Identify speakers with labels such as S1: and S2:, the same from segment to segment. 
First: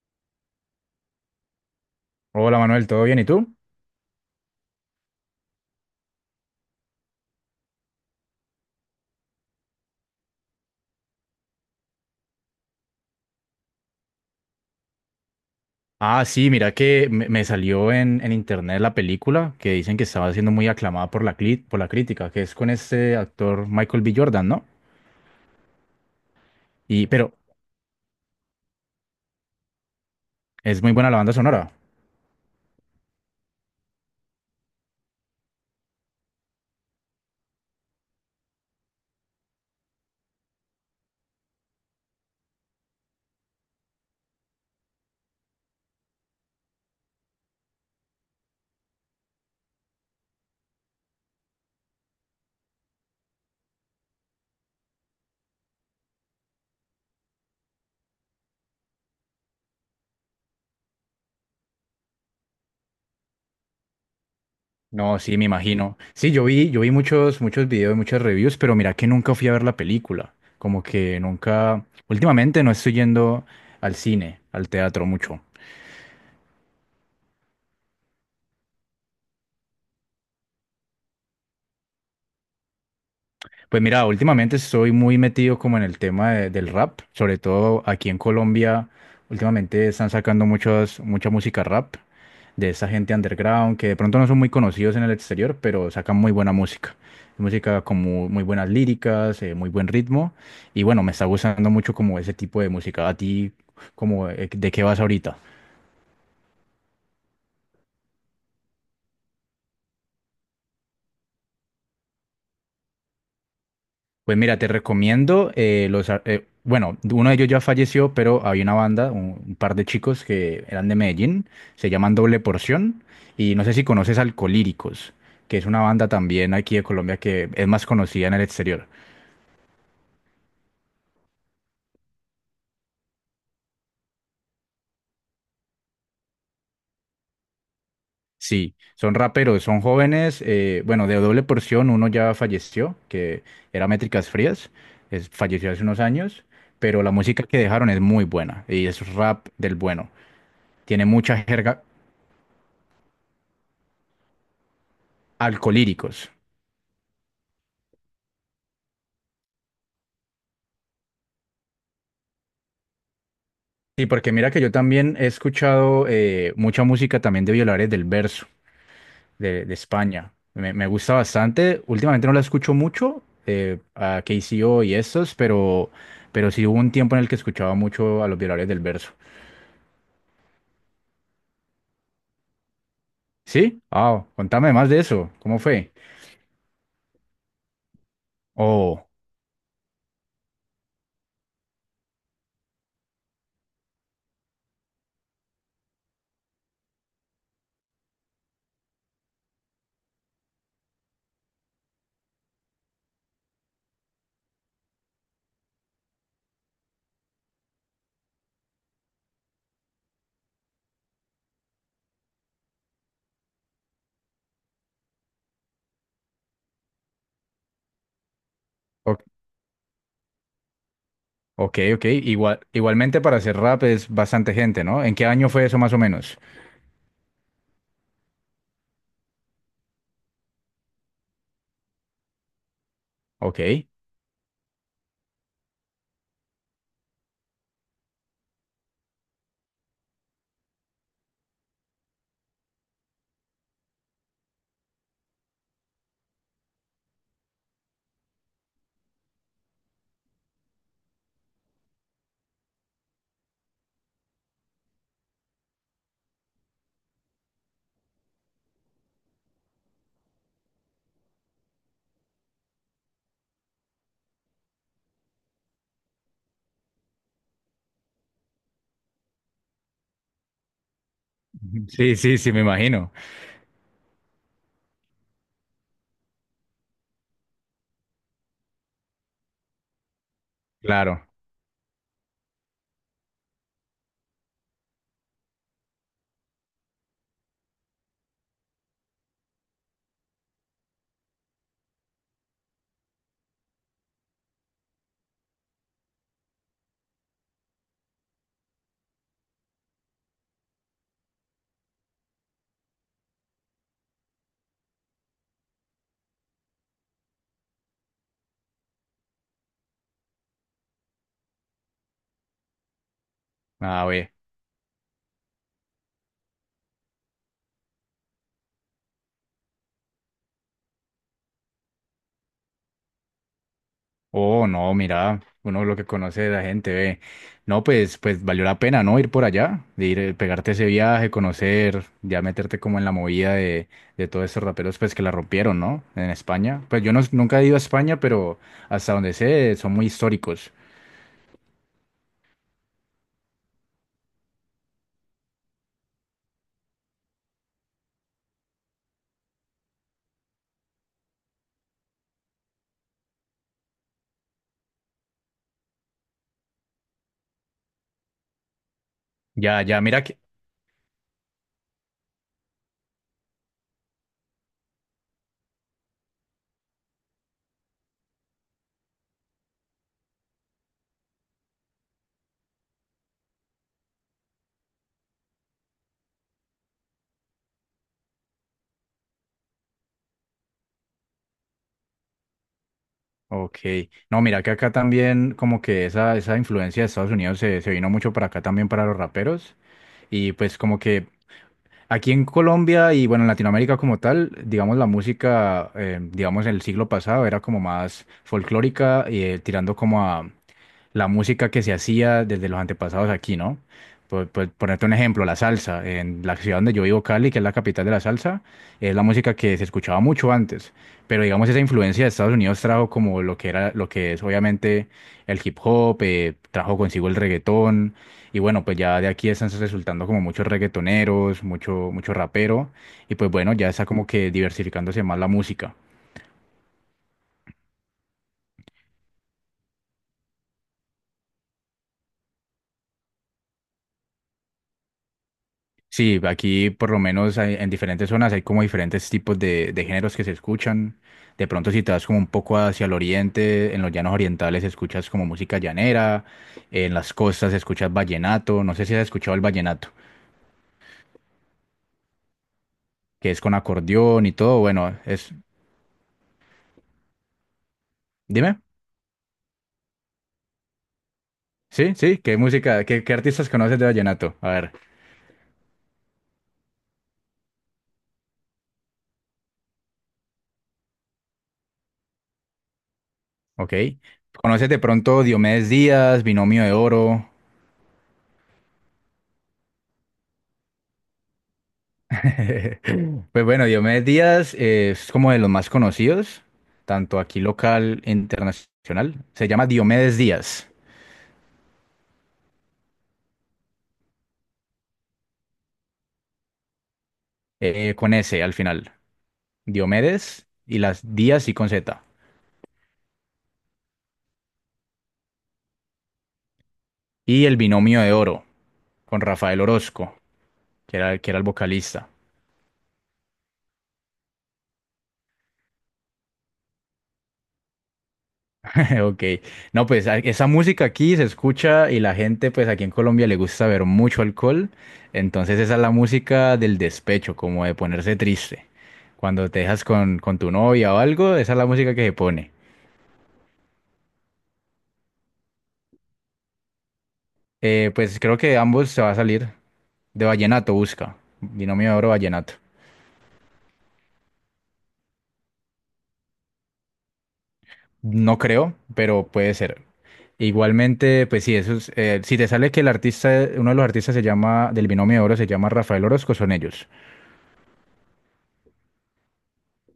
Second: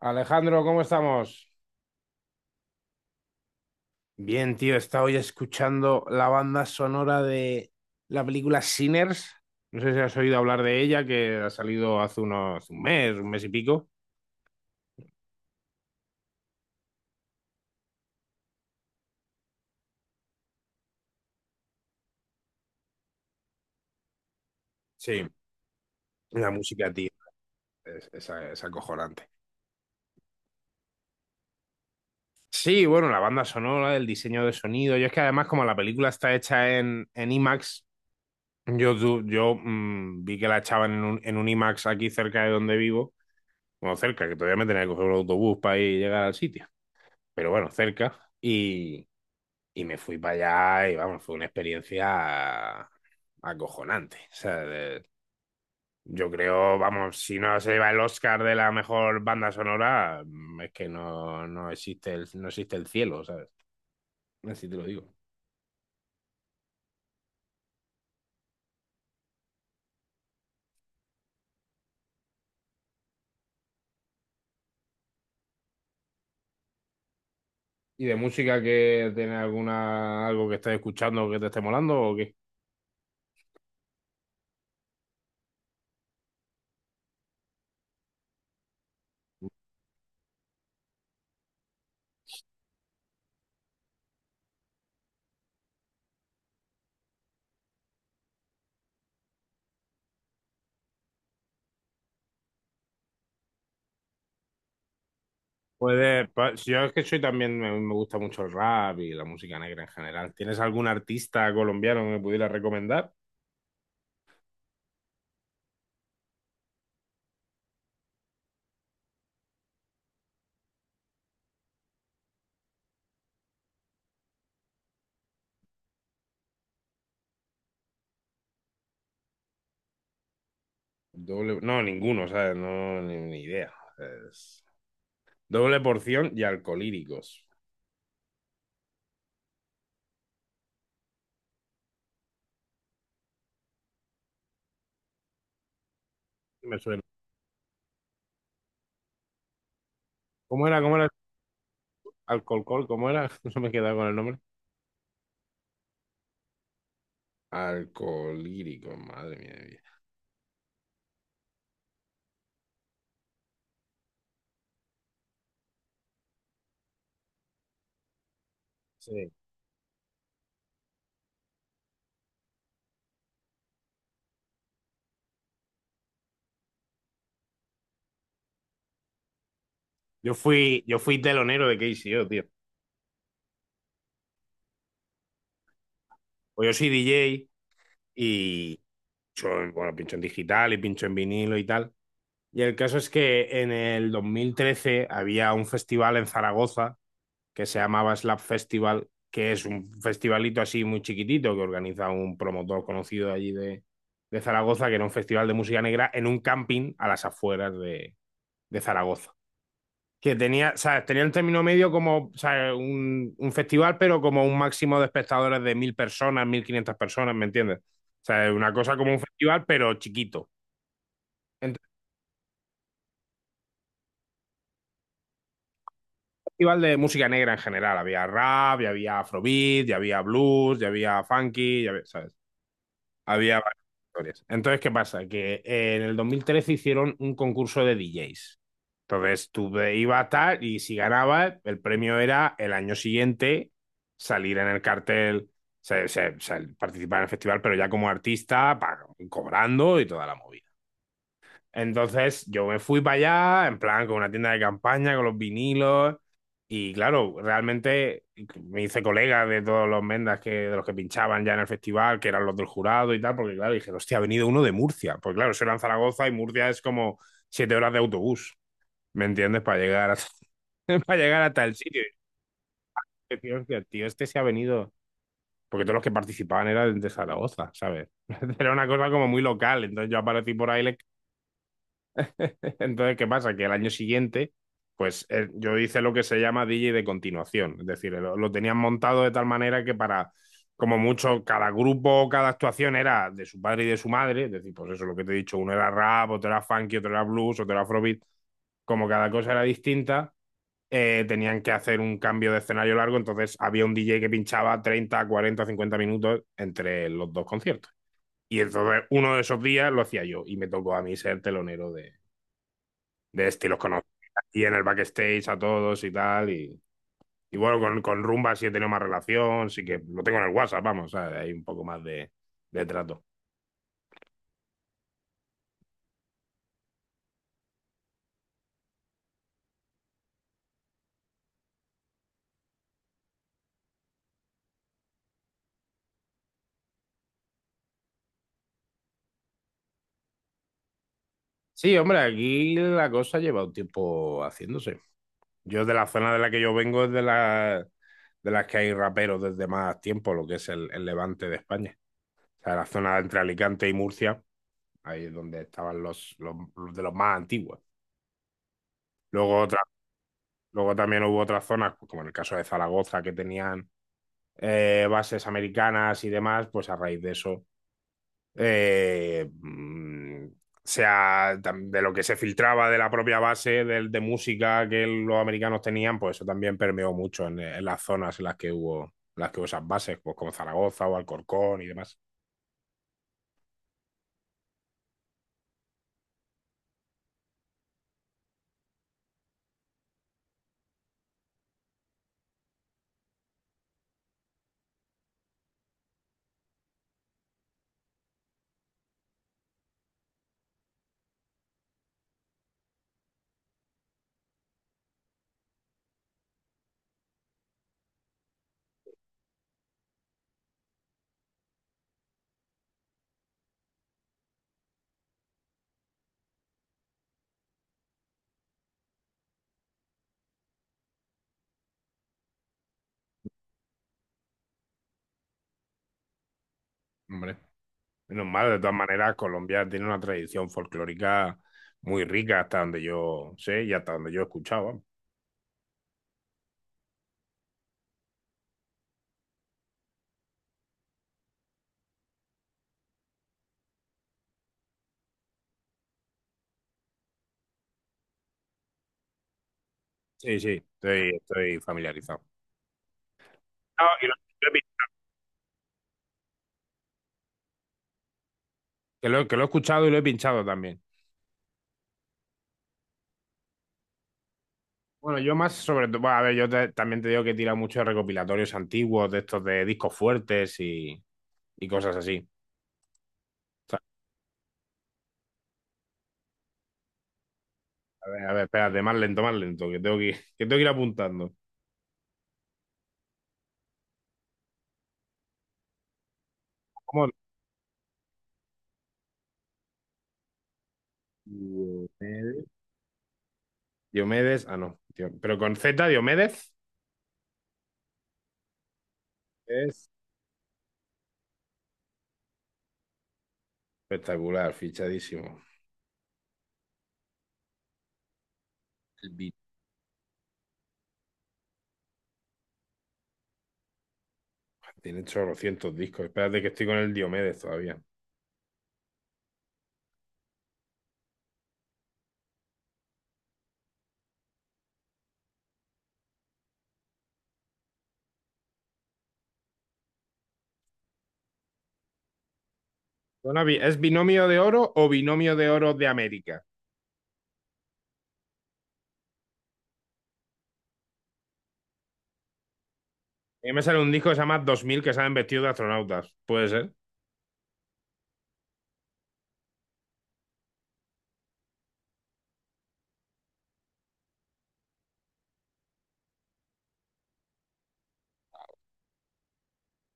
S1: Alejandro, ¿cómo estamos?
S2: Hola Manuel, ¿todo bien? ¿Y tú?
S1: Bien, tío, he estado hoy escuchando la banda sonora de la película Sinners. No sé si has oído hablar de ella, que ha salido hace unos un mes y pico.
S2: Ah, sí, mira que me salió en internet la película que dicen que estaba siendo muy aclamada por por la crítica, que es con este actor Michael B. Jordan, ¿no?
S1: Sí. La música,
S2: Y,
S1: tío,
S2: pero
S1: es acojonante.
S2: es muy buena la banda sonora.
S1: Sí, bueno, la banda sonora, el diseño de sonido. Yo es que además, como la película está hecha en IMAX, yo, tu- yo mm, vi que la echaban en un IMAX aquí cerca de donde vivo. Bueno, cerca, que todavía me tenía que coger un autobús para ir y llegar al sitio. Pero bueno, cerca. Y y me fui para allá y vamos, fue una experiencia acojonante. O sea, de- yo creo, vamos, si no se lleva el Oscar de la mejor banda sonora, es que no, no existe el, no existe el cielo, ¿sabes? Así te lo digo.
S2: No, sí, me imagino. Sí, yo vi muchos, muchos videos, muchas reviews, pero mira que nunca fui a ver la película. Como que nunca, últimamente no estoy yendo al cine, al teatro mucho.
S1: ¿Y de música que tiene alguna, algo que estés escuchando que te esté molando o qué?
S2: Pues mira, últimamente estoy muy metido como en el del rap, sobre todo aquí en Colombia. Últimamente están sacando muchas, mucha música rap de esa gente underground que de pronto no son muy conocidos en el exterior, pero sacan muy buena música. Música como muy buenas líricas, muy buen ritmo. Y bueno, me está gustando mucho como ese tipo de música. ¿A ti, como, de qué vas ahorita?
S1: Puede, pa- si yo es que soy también, me gusta mucho el rap y la música negra en general. ¿Tienes algún artista colombiano que me pudiera recomendar?
S2: Pues mira, te recomiendo bueno, uno de ellos ya falleció, pero había una banda, un par de chicos que eran de Medellín, se llaman Doble Porción, y no sé si conoces Alcolíricos, que es una banda también aquí de Colombia que es más conocida en el exterior.
S1: Doble, no, ninguno, ¿sabes? No, ni idea. Es doble porción y alcolíricos.
S2: Sí, son raperos, son jóvenes, bueno, de Doble Porción uno ya falleció, que era Métricas Frías, falleció hace unos años,
S1: Me suena.
S2: pero la música que dejaron es muy buena, y es rap del bueno,
S1: ¿Cómo era? ¿Cómo
S2: tiene
S1: era?
S2: mucha jerga
S1: Alcolcol, ¿cómo era? No me he quedado con el nombre.
S2: alcolíricos.
S1: Alcolíricos, madre mía. De vida.
S2: Sí, porque mira que yo también he escuchado mucha música también de Violares del Verso,
S1: Sí.
S2: de España. Me gusta bastante. Últimamente no la escucho mucho, a KCO y estos, pero sí hubo un tiempo en el que escuchaba mucho a los Violares del Verso.
S1: Yo fui telonero de KCO, tío.
S2: ¿Sí? Ah, contame más de eso. ¿Cómo fue?
S1: Pues yo soy DJ y
S2: Oh,
S1: bueno, pincho en digital y pincho en vinilo y tal. Y el caso es que en el 2013 había un festival en Zaragoza que se llamaba Slap Festival, que es un festivalito así muy chiquitito que organiza un promotor conocido de allí de Zaragoza, que era un festival de música negra en un camping a las afueras de Zaragoza. Que tenía, ¿sabes? Tenía un término medio como, ¿sabes? Un festival, pero como un máximo de espectadores de 1.000 personas, 1.500 personas, ¿me entiendes? O sea, una cosa como un
S2: o-
S1: festival, pero chiquito.
S2: ok,
S1: Entonces,
S2: ok. Igual, igualmente para hacer rap es bastante gente, ¿no? ¿En qué año fue eso más o menos?
S1: un festival de música negra en general. Había rap, ya había afrobeat, ya había blues, ya había funky, ya había, ¿sabes?
S2: Ok.
S1: Había varias historias. Entonces, ¿qué pasa? Que en el 2013 hicieron un concurso de DJs. Entonces, ibas a tal y si ganabas, el premio era el año siguiente salir en el cartel, o sea, participar en el festival, pero ya como artista, pa- cobrando y toda la movida. Entonces yo me fui para allá, en plan, con una tienda de campaña, con los vinilos, y claro, realmente me hice colega de todos los mendas que, de los que pinchaban ya en el festival, que eran los del jurado y tal, porque claro, dije, hostia, ha venido uno de Murcia, pues claro, eso era en Zaragoza y Murcia es como 7 horas de autobús, ¿me entiendes? Para llegar hasta el
S2: Ujú.
S1: sitio.
S2: Sí, sí, sí, me imagino.
S1: Y dije, hostia, tío, este se ha venido, porque todos los que participaban eran de Zaragoza, ¿sabes? Era una cosa como muy local, entonces yo aparecí por ahí, les.
S2: Claro.
S1: Entonces, ¿qué pasa? Que el año siguiente, pues yo hice lo que se llama DJ de continuación. Es decir, lo tenían montado de tal manera que para, como mucho, cada grupo, cada actuación era de su padre y de su madre. Es decir, pues eso, lo que te he dicho, uno era rap, otro era funky, otro era blues, otro era afrobeat. Como cada cosa era distinta, tenían que hacer un cambio de escenario largo. Entonces había un DJ que pinchaba 30 40 50 minutos entre los dos conciertos. Y entonces uno de esos días lo hacía yo y me tocó a mí ser telonero de este, y los conocí
S2: Ah,
S1: aquí en el backstage a todos y tal. Y y bueno, con Rumba sí he tenido más relación, sí que lo tengo en el WhatsApp, vamos, ¿sabes? Hay un poco más de trato.
S2: Oh, no, mira, uno lo que conoce de la gente, ve. No, pues, pues valió la pena, ¿no? Ir por allá, de ir, pegarte ese viaje, conocer, ya meterte como en la movida de todos estos raperos, pues que la rompieron, ¿no? En España. Pues yo no, nunca he ido a España, pero hasta donde sé, son muy históricos.
S1: Sí, hombre, aquí la cosa lleva un tiempo haciéndose. Yo de la zona de la que yo vengo es de, la, de las que hay raperos desde más tiempo, lo que es el levante de España. O sea, la zona entre Alicante y Murcia, ahí es donde estaban los, los de los más antiguos. Luego, otra,
S2: Ya, ya, mira que.
S1: luego también hubo otras zonas, pues como en el caso de Zaragoza, que tenían bases americanas y demás, pues a raíz de eso, eh, mm, sea tam- de lo que se filtraba de la propia base de música que los americanos tenían, pues eso también permeó mucho en las zonas en las que hubo esas bases, pues como Zaragoza o Alcorcón y demás.
S2: Ok. No, mira que acá también, como que esa influencia de Estados Unidos se vino mucho para acá también para los raperos. Y pues como que, aquí en Colombia y bueno, en Latinoamérica como tal, digamos, la música, digamos, en el siglo pasado era como más folclórica y tirando como la música que se hacía desde los antepasados aquí, ¿no? Por ponerte un ejemplo, la salsa. En la ciudad donde yo vivo, Cali, que es la capital de la salsa, es la música que se escuchaba mucho antes. Pero digamos, esa influencia de Estados Unidos trajo como lo que era, lo que es obviamente el hip hop, trajo consigo el reggaetón. Y bueno, pues ya de aquí están resultando como muchos reggaetoneros, mucho, mucho rapero. Y pues bueno, ya está como que diversificándose más la música.
S1: Hombre, menos mal, de todas maneras, Colombia tiene una tradición folclórica muy rica hasta donde yo sé y hasta donde yo he escuchaba.
S2: Sí, aquí por lo menos en diferentes zonas hay como diferentes tipos de géneros que se escuchan. De pronto si te vas como un poco hacia el oriente, en los llanos orientales escuchas como música llanera, en las costas escuchas vallenato, no sé si has escuchado el vallenato,
S1: Sí, sí, estoy familiarizado.
S2: que es con
S1: No, y lo-
S2: acordeón y todo, bueno, es... Dime,
S1: que lo, que lo he escuchado y lo he pinchado también.
S2: sí, sí, ¿qué música, qué artistas conoces de vallenato? A ver,
S1: Bueno, yo más sobre todo, bueno, a ver, yo te- también te digo que tira mucho de recopilatorios antiguos, de estos de discos fuertes y cosas así. O
S2: ok.
S1: sea,
S2: ¿Conoces de pronto Diomedes Díaz, Binomio de Oro?
S1: a ver, espérate, más lento, que tengo que ir, que tengo que ir apuntando.
S2: Pues bueno, Diomedes Díaz es como de los más conocidos,
S1: ¿Cómo?
S2: tanto aquí local e internacional. Se llama Diomedes Díaz,
S1: Diomedes, Diomedes- ah, no, Dio- pero con Z, Diomedes
S2: con S al final.
S1: es
S2: Diomedes y las Díaz y con Z.
S1: espectacular, fichadísimo.
S2: Y el binomio de oro,
S1: El
S2: con
S1: bi-
S2: Rafael Orozco, que era el vocalista.
S1: tiene 800 discos, espérate que estoy con el Diomedes todavía.
S2: Ok, no, esa música aquí se escucha y la gente, pues aquí en Colombia le gusta ver mucho alcohol, entonces esa es la música del despecho, como de ponerse triste. Cuando te dejas con tu novia o algo, esa es la música que se pone.
S1: Bueno, bi- ¿es binomio de oro o binomio de oro de América?
S2: Pues creo que ambos se va a salir de vallenato, busca, binomio de oro vallenato.
S1: A mí me sale un disco que se llama Dos Mil que salen vestidos de astronautas. ¿Puede ser?
S2: No creo, pero puede ser. Igualmente, pues sí, eso es, si te sale que el artista, uno de los artistas se llama, del binomio de oro se llama Rafael Orozco, son ellos.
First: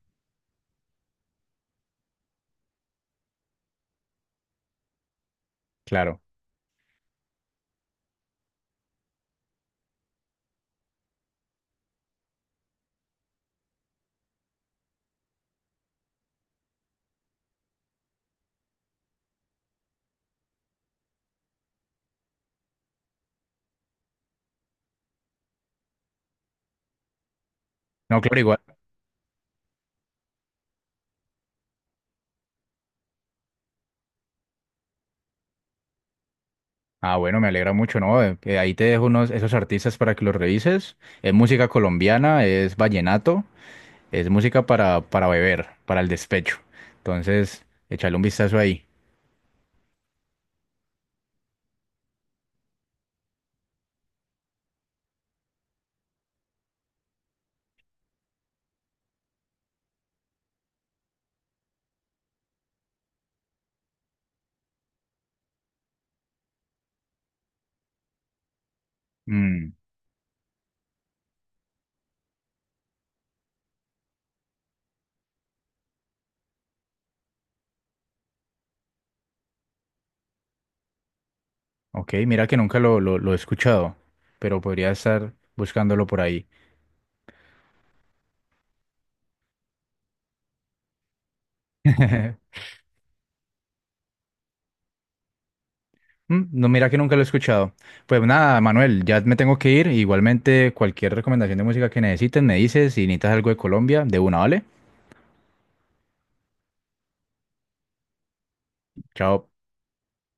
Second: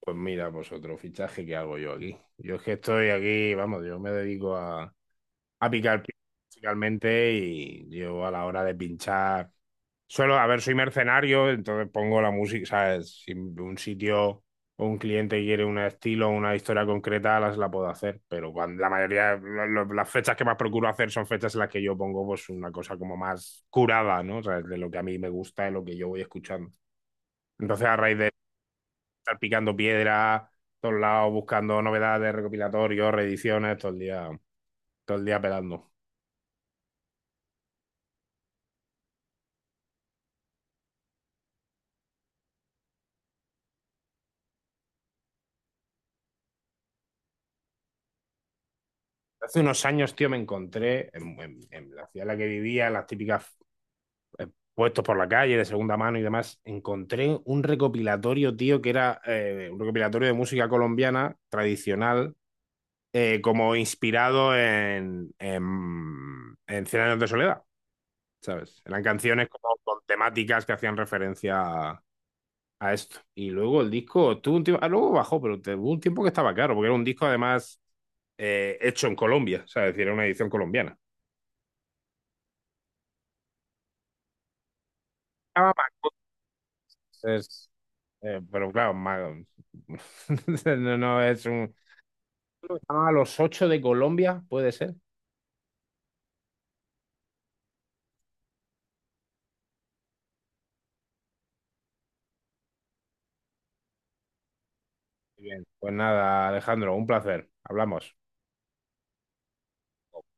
S1: Pues mira, pues otro fichaje que hago yo aquí. Yo es que estoy aquí, vamos, yo me dedico a, a picar pi-
S2: Claro.
S1: principalmente y yo a la hora de pinchar, suelo, a ver, soy mercenario, entonces pongo la música, ¿sabes? Si un sitio o un cliente quiere un estilo o una historia concreta, las la puedo hacer, pero cuando, la mayoría, las fechas que más procuro hacer son fechas en las que yo pongo pues una cosa como más curada, ¿no? O sea, de lo que a mí me gusta, de lo que yo voy escuchando. Entonces, a raíz
S2: No,
S1: de
S2: claro, igual.
S1: estar picando piedra, todos lados, buscando novedades, recopilatorios, reediciones, todo el día pelando.
S2: Ah, bueno, me alegra mucho, ¿no? Ahí te dejo unos, esos artistas para que los revises. Es música colombiana, es vallenato, es música para beber, para el despecho. Entonces, échale un vistazo ahí.
S1: Hace unos años, tío, me encontré en la ciudad en la que vivía, en las típicas eh, puestos por la calle de segunda mano y demás, encontré un recopilatorio, tío, que era un recopilatorio de música colombiana tradicional, como inspirado en 100 años de soledad, ¿sabes? Eran canciones
S2: Mm,
S1: como con temáticas que hacían referencia a esto. Y luego el disco tuvo un tiempo, ah, luego bajó, pero tuvo un tiempo que estaba caro, porque era un disco además hecho en Colombia, o sea, es decir, era una edición colombiana.
S2: ok, mira que nunca lo he escuchado, pero podría estar
S1: Estaba
S2: buscándolo
S1: Macondo,
S2: por ahí.
S1: es- pero claro, ma- no, no, es un... A los ocho de Colombia, puede ser.
S2: Mm, no, mira que nunca lo he escuchado. Pues nada, Manuel, ya me tengo que ir. Igualmente, cualquier recomendación de música que necesites, me dices. Si necesitas algo de Colombia, de una, ¿vale?
S1: Muy bien. Pues nada, Alejandro, un placer. Hablamos.
S2: Chao.